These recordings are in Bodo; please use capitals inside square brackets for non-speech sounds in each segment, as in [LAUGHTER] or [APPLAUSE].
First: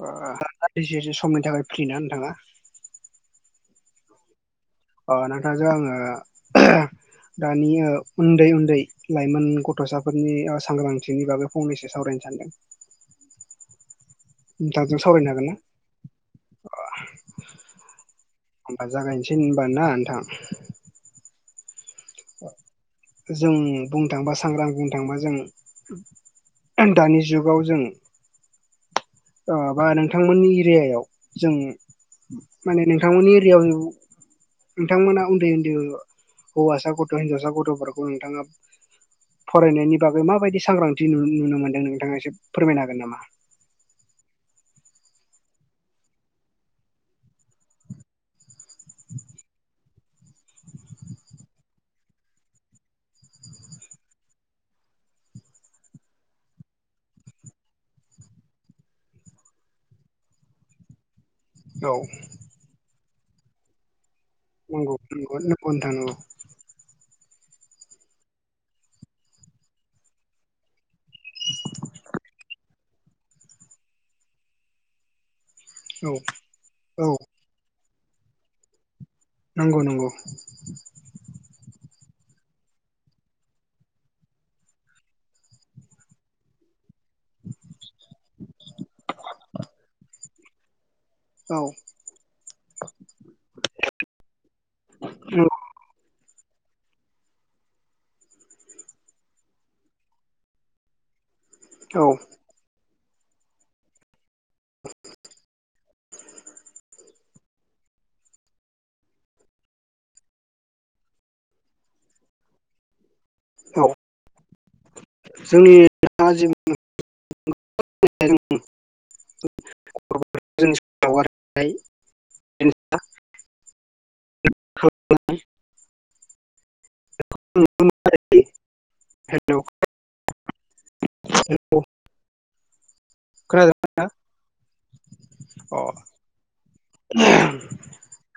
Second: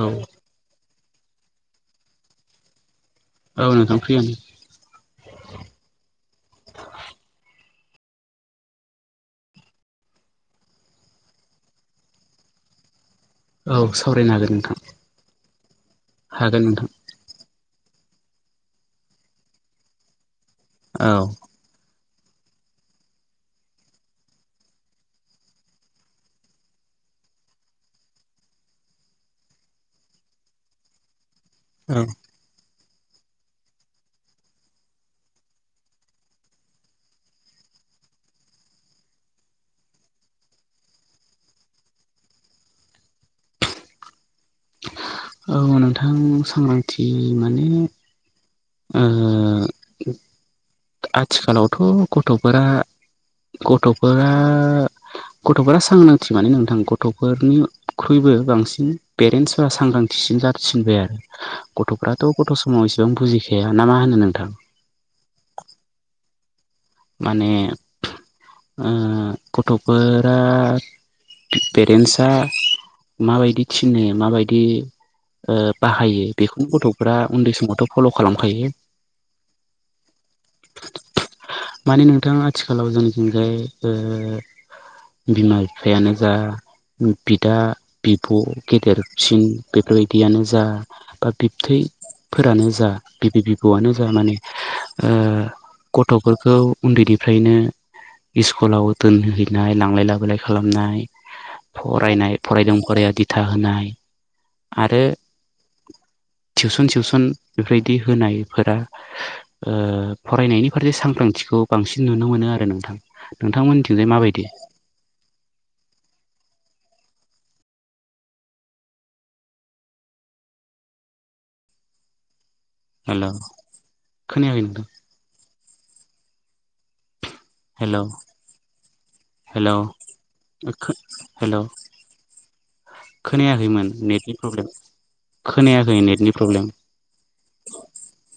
औ सेसे समनि थाखाय फ्रि ना नोंथाङा? औ नोंथां फ्रियानो। नाथाय जों आङो दा मानि उन्दै -उन्दै लाइमोन गथ'साफोरनि सांग्रांथिनि बागै फंनैसो सावरायनो सानदों। औ सावरायनो हागोन। नोंथांबजों सावरायनो हागोन ना? नोंथां हागोन अ नोंथां होमबा जागायनोसै होनब ना नोंथां। औ जों बुंनो थाङोबा सांग्रां बुंनो थाङोबा जों दानि जुगाव जों बा नोंथांमोननि एरियायाव जों औ माने नोंथांमोननि एरिायाव नोंथांमोना उन्दै- उन्दै हौवासा गथ' हिनजावसा गथ'फोरखौ नोंथाङा फरायनायनि बागै माबायदि सांग्रांथिु नुनो मोनदों नोंथाङा एसे फोरमायनो हागोन नामा? औ नोंथां सांग्रांथि माने ओ आथिखालावथ' गथ'फोरा गथ'फोरा गथ'फोरा सांग्रांथि माने नोंथां गथ'फोरनिख्रुइबो बांसिन पेरेन्टसफोरा सांग्रांथिसिन जाारसिनबाय आरो। औ गथ'फ्राथ' गथ' समाव इसेबां बुजिखाया ना मा होनो नोंथां? नंगौ न थ नांगौ माने ओ गथ'फोरा पेरेन्टसा माबायदि थिनो माबायदि औ बाहायो बेखौनो औ गथ'फ्रा उन्दै समावथ' फल' खालामखायो। नंगौ नंगौ माने नोंथां आथिखालाव जोंनिथिंजाय बिमा बिफायानो जा बिदा बिब' गेदेरसिन बेफोरबायदियानो जा ओ औ बिबथै फोरानो जा बिबै बिबौआनो जा माने गथ'फोरखौ उन्दैनिफ्रायनो सस्कुलाव दोनहैनाय लांलाय लाबोलाय खालामनाय औ फरायनाय फरायदों फराया दिथा होनाय आरो टिउसन सिउसन बेबायदि होनायफोरा ओ फरायनायनि फारसे सांग्रांथिखौ बांसिन नुनो मोनो आरो नोंथां। औ नोंथांमोननिथिंजाय माबायदि? जोंनि [UNINTELLIGIBLE] [UNINTELLIGIBLE] हेल' खोनायाखै नोंथां हेल' हेलौ हेल' हेल' खोनादों खोनायाखैमोन नेटनि प्रब्लेम खोनायाखै नेटनि प्रब्लेम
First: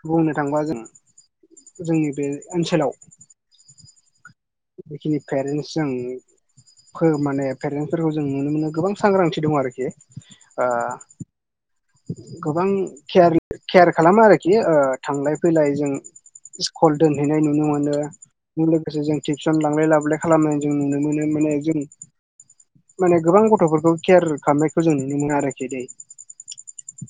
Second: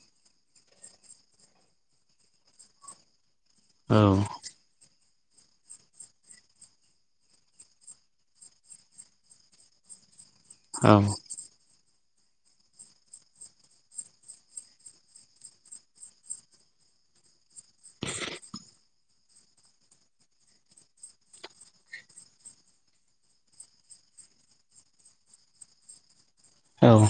बुंनो थांबा जों जोंनि बे ओनसोलाव औ जिखिनि पेरेन्टस जों फो माने पेरेन्टसफोरखौ जों नुनो मोनो गोबां सांग्रांथि दङ आरोखि ओ औ गोबां केयार- केयार खालामा आरोखि थांलाय फैलाय जों स्कुल दोनहैनाय नुनो मोनो बे लोगोसे जों टिउसन लांलाय लाबोलाय खालामनाय जों नुनो मोनो माने जों माने गोबां गथ'फोरखौ केयार खालामनायखौ जों नुनो मोनो आरोखि दै औ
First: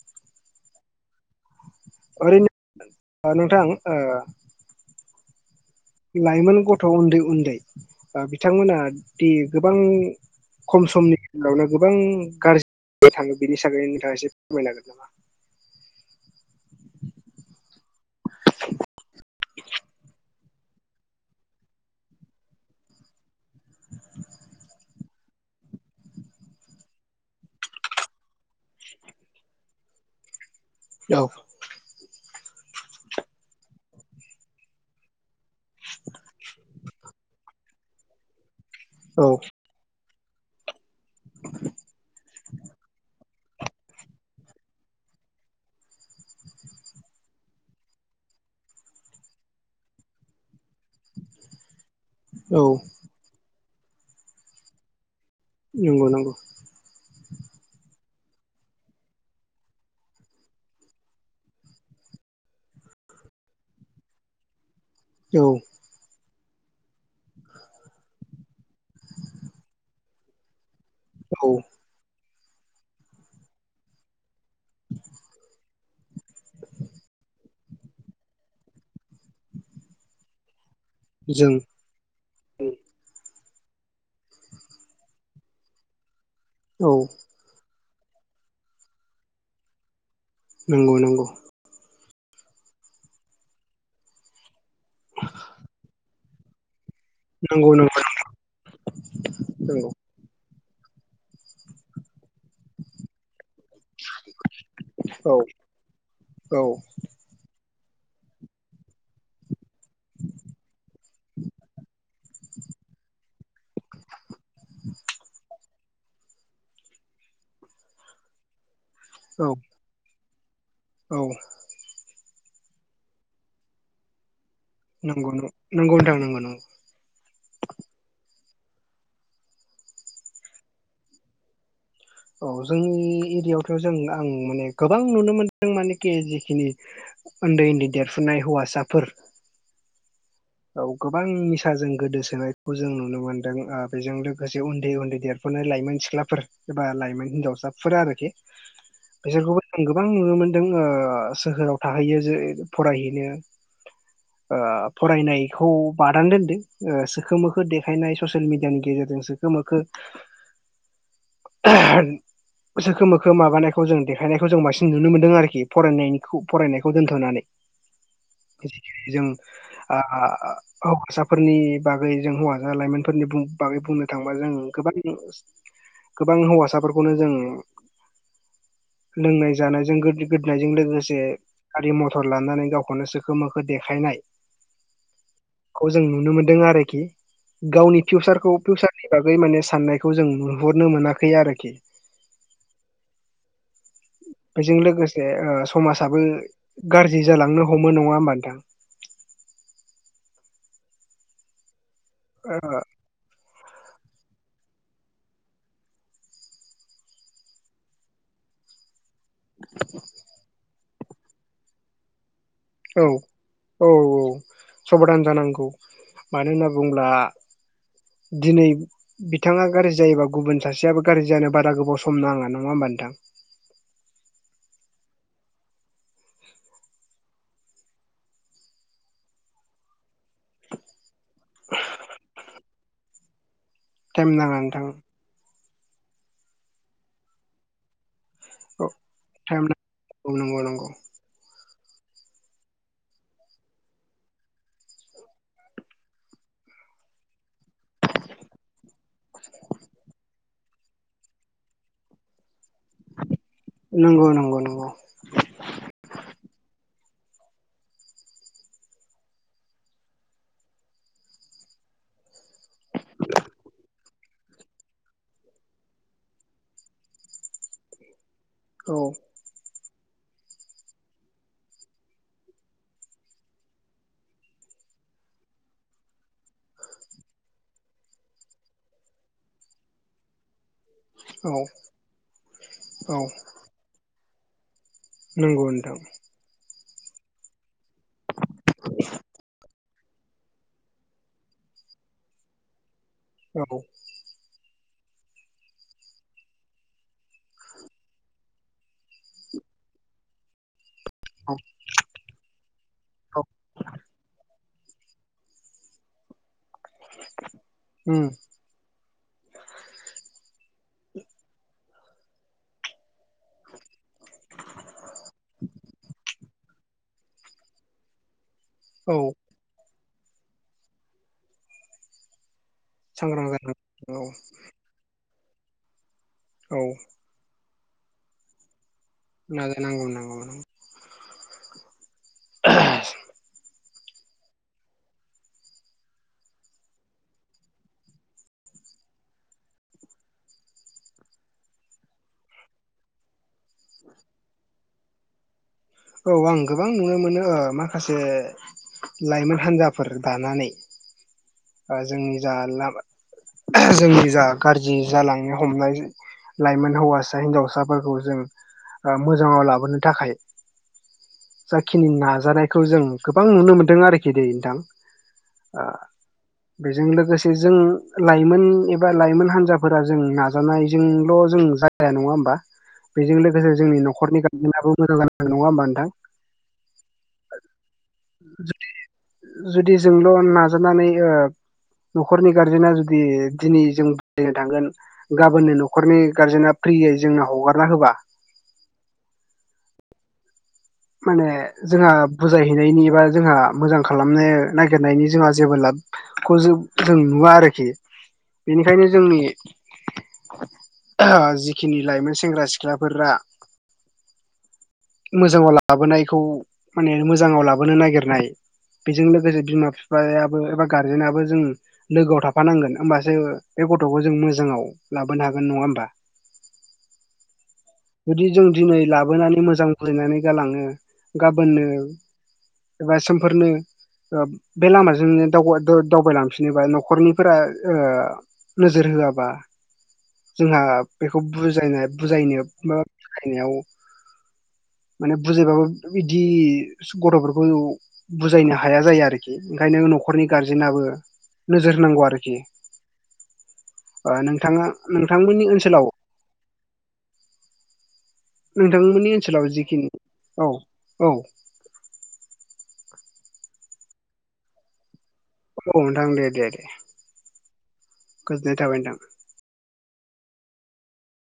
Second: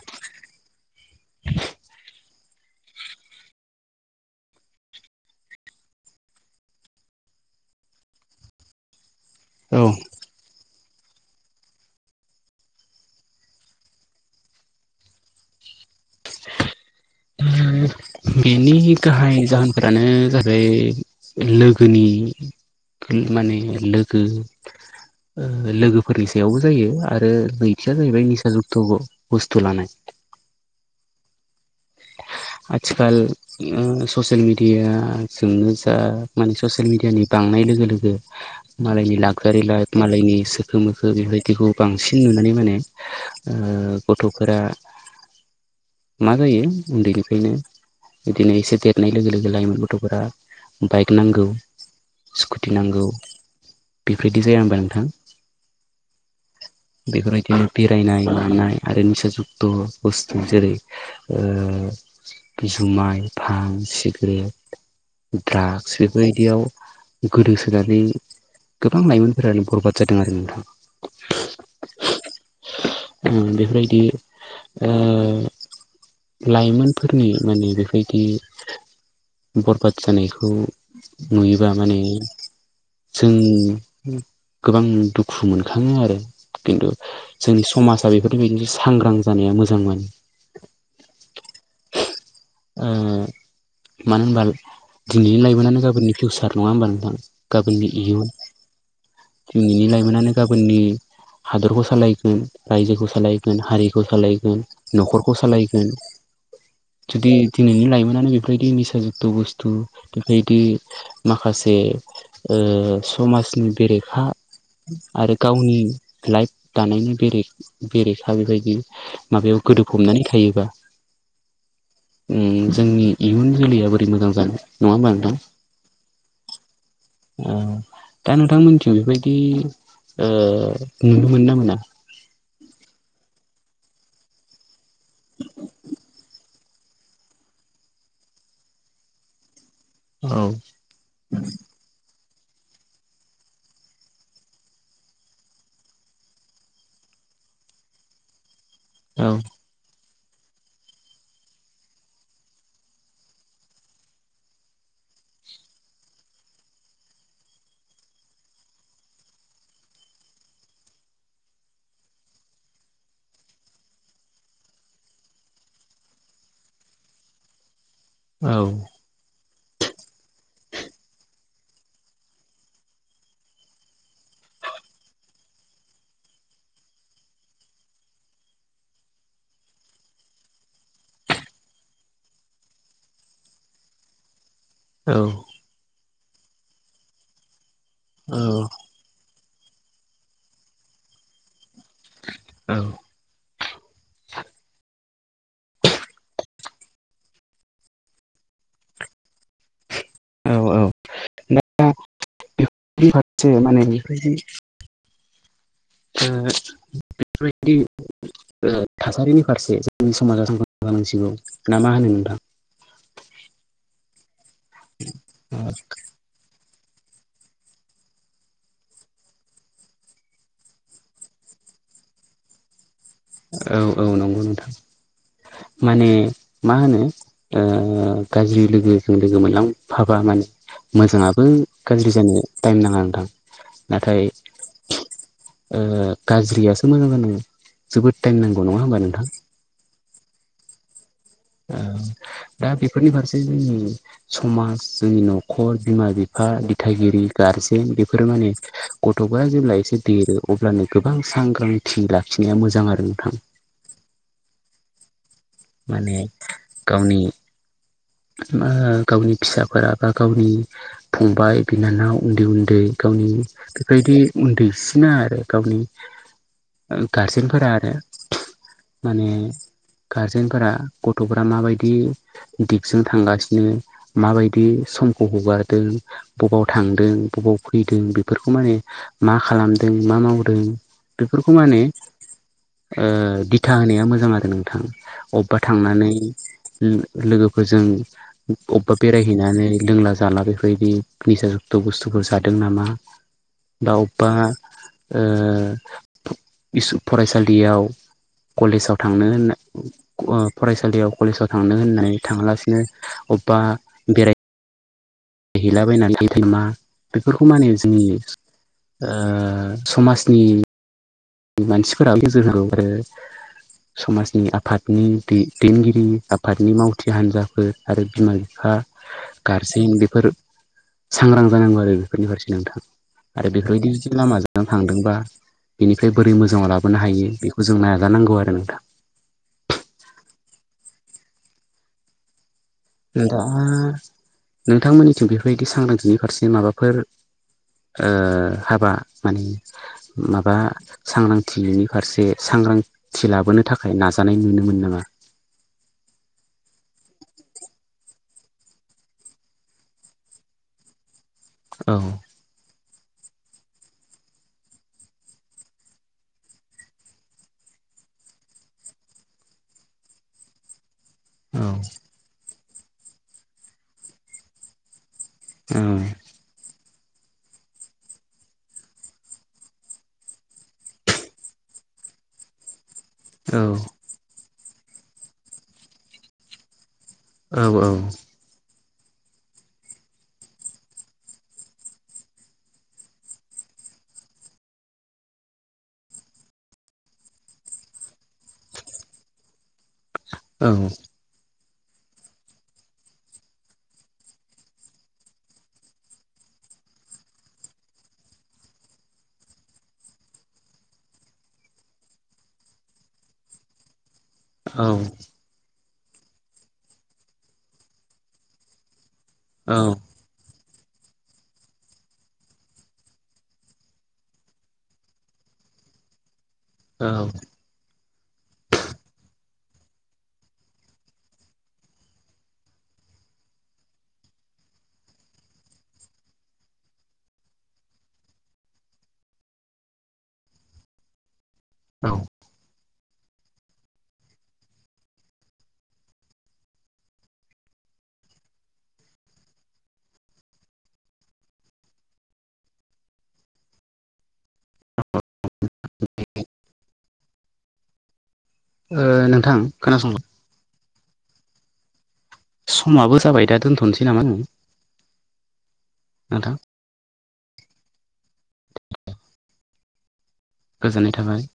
ओरैनो नोंथां ओ लाइमोन गथ' उन्दै -उन्दै बिथांमोना दि गोबां औ खम समनि गेजेरावनो गोबां गाज्रि थाङो बेनि थाखाय नोंथाङा एसे फोरमायनो हागोन नामा [UNINTELLIGIBLE] बेनि गाहाय जाहोनफोरानो जाबाय लोगोनि माने लोगो लोगोफोरनि सायावबो जायो आरो नैथिया जाहैबाय निसा जुक्त ग बुस्थुलानाय औ आथिखाल ओ ससियेल मिडिया जोंनो जा माने ससियेल मिडियानि बांनाय लोगो -लोगो मालायनि औ लाक्जारि लाइफ मालायनि सोखो -मोखो बेबायदिखौ बांसिन नुनानै माने ओ गथ'फोरा मा जायो उन्दैनिफ्रायनो बिदिनो एसे देरनाय लोगो -लोगो लाइमोन गथ'फोरा बाइक नांगौ स्कुटि औ नांगौ बेफोरदि जाया होनबा नोंथां? औ नंगौ -नंगौ बेफोरबायदिनो बेरायनाय मानाय आरो निसा जुक्त' बुस्थु जेरै- ओ जुमाय फां सिगारेट औ ड्रागस बे बेबायदियाव गोदोसोनानै गोबां लाइमोनफोरानो बरबाद जादों आरो नोंथां- औ बेफोरबायदि ओ लाइमोनफोरनि माने बेबायदि बरबाद जानायखौ जों नुयोबा माने जों गोबां दुखु मोनखाङो आरो औ खिन्थु जोंनि समाजा बेफोरनि बदि सांग्रां जानाया मोजां मोन नंगौ- नंगौ ओ मानो होनबा दिनैनि लाइमोनानो गाबोननि फिउसार नङा होमबा नोंथां? गाबोननि नंगौ इयुन दिनैनि नंगौ लाइमोनानो गाबोननि हादरखौ सालायगोन रायजोखौ सालायगोन हारि सालायगोन औ न'खरखौ सालायगोन। औ जुदि दिनैनि लाइमोनानो बेफोरबायदि निसा जुक्त' बुस्थ बेबायदि माखासे ओ समाजनि बेरेखा आरो गावनि लाइफ दानायनि बेेरे-बेरेखा बेबायदि औ माबायाव गोदोफबनानै थायोबा औ जोंनि इयुन जोलैया बोरै मोजां जानो। नङा होमबा नंगौ नोंथां नं- नंगौ थांं नंगौ- नंगौ ओ दा नोंथांमोनथिं बेबायदि ओ नुनो मोनो ना मोना औ जोंनि एरियाायावथ' जों आं माने गोबां नुनो मोनदों मानखि जिखिनि ओन्दै-ओन्दै देरफुनाय हौवासाफोर औ औ गोबां निसाजों गोदोसोनायखौ जों नुनो मोनदों ओ बेजों लोगोसे उन्दै-उन्दै देर फुनाय लाइमोन सिख्लाफोर एबा लाइमोन हिनजावसाफोर आरोखि औ बिसोरखौबो आं गोबां नुनो मोनदों सोहोराव थाहैयो जे फरायहैनो [INAUDIBLE] ओ फरायनायखौ बादानानै दोन्दों सोखोम मोखो देखायनाय ससियेल मिडियानि गेजेरजों सो खो मोखो [INAUDIBLE] सोखो मोखो माबानायखौ जों देखायनायखौ जों बांसिन नुनो मोनदों आरोखि फरायनायनिखौ फरायनायखौ दोनथ'नानै [INAUDIBLE] जों ओ हौवासाफोरनि बागै जों हौवसा लाइमोनफोरनि बागै बुंनो थांबा जों गोबां गोबां हौवासाफोरखौनो जों लोंनाय जानायजों गोदोनायजों लोगोसे गारि मथर लानानै गावखौनो सोखो मोखो देखायनाय औ खौ जों नुनो मोनदों आरोखि गावनि फिउसारखौ औ फिउसार बेनि बागै माने साननायखौ जों नुहरनो मोनाखै आरोखि। औ बेजों लोगोसे समाजाबो गाज्रि जालांनो हमो नङा होमबा नोथां। औ औ दा बेफोर फारसे माने बेदि बेफोरबायदि थासारिनि फारसे जोंनि समाजा जौ गानांसिगौ ना मा होनो नोंथां औ औ औ सबधान जानांगौ मानो होनना बुङोब्ला दिनै बिथाङा गाज्रि जायोबा गुबुन सासेयाबो गाज्रि जानो बारा गोबाव सम नाङा नङा होमबा नोंथां औ औ नंगौ नोंथां माने मा होनो ओ गाज्रि लोगोजों लोगो मोनलांफाबा माने मोजांङा बो गाज्रि जानो टाइम नाङा नोंथां नाथाय टाइम नाङा नोंथां ओ गाज्रियासो मोजां जानो जोबोद टाइम नांगौ नङा होमबा नोंथां औ नंगौ नंगौ ओ दा बेफोरनि फारसे जोंनि समाज जोंनि न'खर बिमा बिफा दिथागिरि गारजेन बेफोरो माने गथ'फ्रा जेब्ला एसे देरो अब्लानो गोबां सांग्रांथि लाखिनाया मोजां आरो नोंथां नंगौ नंगौ नंगौ माने गावनि ओ गावनि फिसाफोरा बा गावनि फंबाय बिनानाव उन्दै उन्दै गावनि बेबायदि उन्दैसिना आरो गावनि गारजेनफोरा आरो औ माने गारजेनफोरा गथ'फोरा माबायदि दिग जों थांगासिनो माबायदि समखौ हगारदों। बबाव थांदों बबाव फैदों बेफोरखौ माने मा खालामदों मा मावदों बेफोरखौ औ माने औ ओ दिथा होनाया मोजां आरो नोंथां अबबा नंगौ नोंथां थांनानै लोगोखौ जों अबेबा बेरायहैनानै लोंला जाला बेफोरबायदि निसा जुक्त' बुस्थुफोर जादों नामा? औ बा अबेबा ओ फरायसालियाव कलेजाव थांनो होननाय फरायसालियाव कलेजाव औ थांनो होननानै थाङालासिनो औ अबेबा बेराय गहैलाबायनानै गथ मा बेफोरखौ माने जोंनि उम समाजनि मानसिफोरा आरो समाजनि आफादनि दैेदेनगिरि आफादनि मावथि हान्जाफोर आरो बिमा -बिफा औ गारजेन बेफोर सांग्रां जानांगौ आरो बेफोरनि फारसे नोंथां। सांग्रां आरो बेफोरबायदि जुदि जानांगौ औ लामाजोंनो थांदोंबा ओमफ्राय बोरै मोजाङाव औ लाबोनो हायो बेखौ जों नाजानांगौ आरो नोंथां। नागिर नांगौ नांगौ दा नोंथांमोननिथिं बेफोरबायदि सांग्रांथिनि फारसे माबाफोर हाबा माने माबा सांग्रांथिनि फारसे सांग्रांथि लाबोनो थाखाय नाजानाय नुनो मोनो नामा? औ आं गोबां नुनो मोनो माखासे लाइमोन हान्जाफोर दानानै औ जोंनि जा जोंनि जा गाज्रि जालांनो हमनाय लाइमोन हौवासा- हिन्जावसाफोरखौ जों मोजाङाव लाबोनो थाखाय औ जाखिनि नाजानायखौ जों गोबां नुनो मोनदों आरोखि नोंथां। आ बेजों लोगोसे जों लाइमोन एबा लाइमोन हान्जाफोरा जों नाजानायजोंल' जों ज जाया नङा होमबा। [INAUDIBLE] बेजों लोगोसे जोंनि न'खरनि गारजेनाबो मोजां जानांगोन नङा होमबा नोंथां। औ, औ जुदि जोंल' नाजानानै ओ न'खरनि गार्जेना जुदि दिनै जों बुजायनो थांगोन गाबोननो न'खरनि गारजेना फ्रियै जोंनो हगारना होबा औ माने जोंहा बुजायहैनायनि बा जोंहा मोजां खालामनो नागिरनायनि जोंहा जेबो लाब खौ जों जों नुवा आरोखि। बेनिखायनो जोंनि जिखिनि लाइमोन सेंग्रा सिख्लाफोरा औ मोजाङाव लाबोनायखौ माने मोजाङाव लाबोनो नागिरनाय बेजों लोगोसे बिमा औ -बिफा बिफायाबो एबा गारजेनाबो जों लोगोआव थाफानांगोन होमबासो बे गथ'खौ जों मोजाङाव लाबोनो हागोन नङा होमबा। औ जुदि जों दिनै लाबोनानै मोजां बुजायनानै गालाङो गाबोननो एबा समफोरनो बे लामाजोंनो दावबायलांफिनोबा न'खरनिफोरा नोजोर होआबा जोंहा बेखौ बुजायनाय औ बुजायनो बा बुजायनायाव माने बुजायबाबो बिदि गथ'फोरखौ बुजायनो हाया जायो आरोखि ओंखायनो न'खरनि गारजेनाबो नोजोर होनांगौ आरोखि नोंथाङा नोंथांमोननि ओनसोलाव [INAUDIBLE] ओ नोंथांमोननि नोंथां ओनसोलाव जिखिनि खोनासंलां औ औ समाबो जाबाय दा दोनथ'नोसै नामा नों? औ नोंथां दे, दे दे गोजोननाय थाबाय नोंथां। गोजोननाय थाबाय।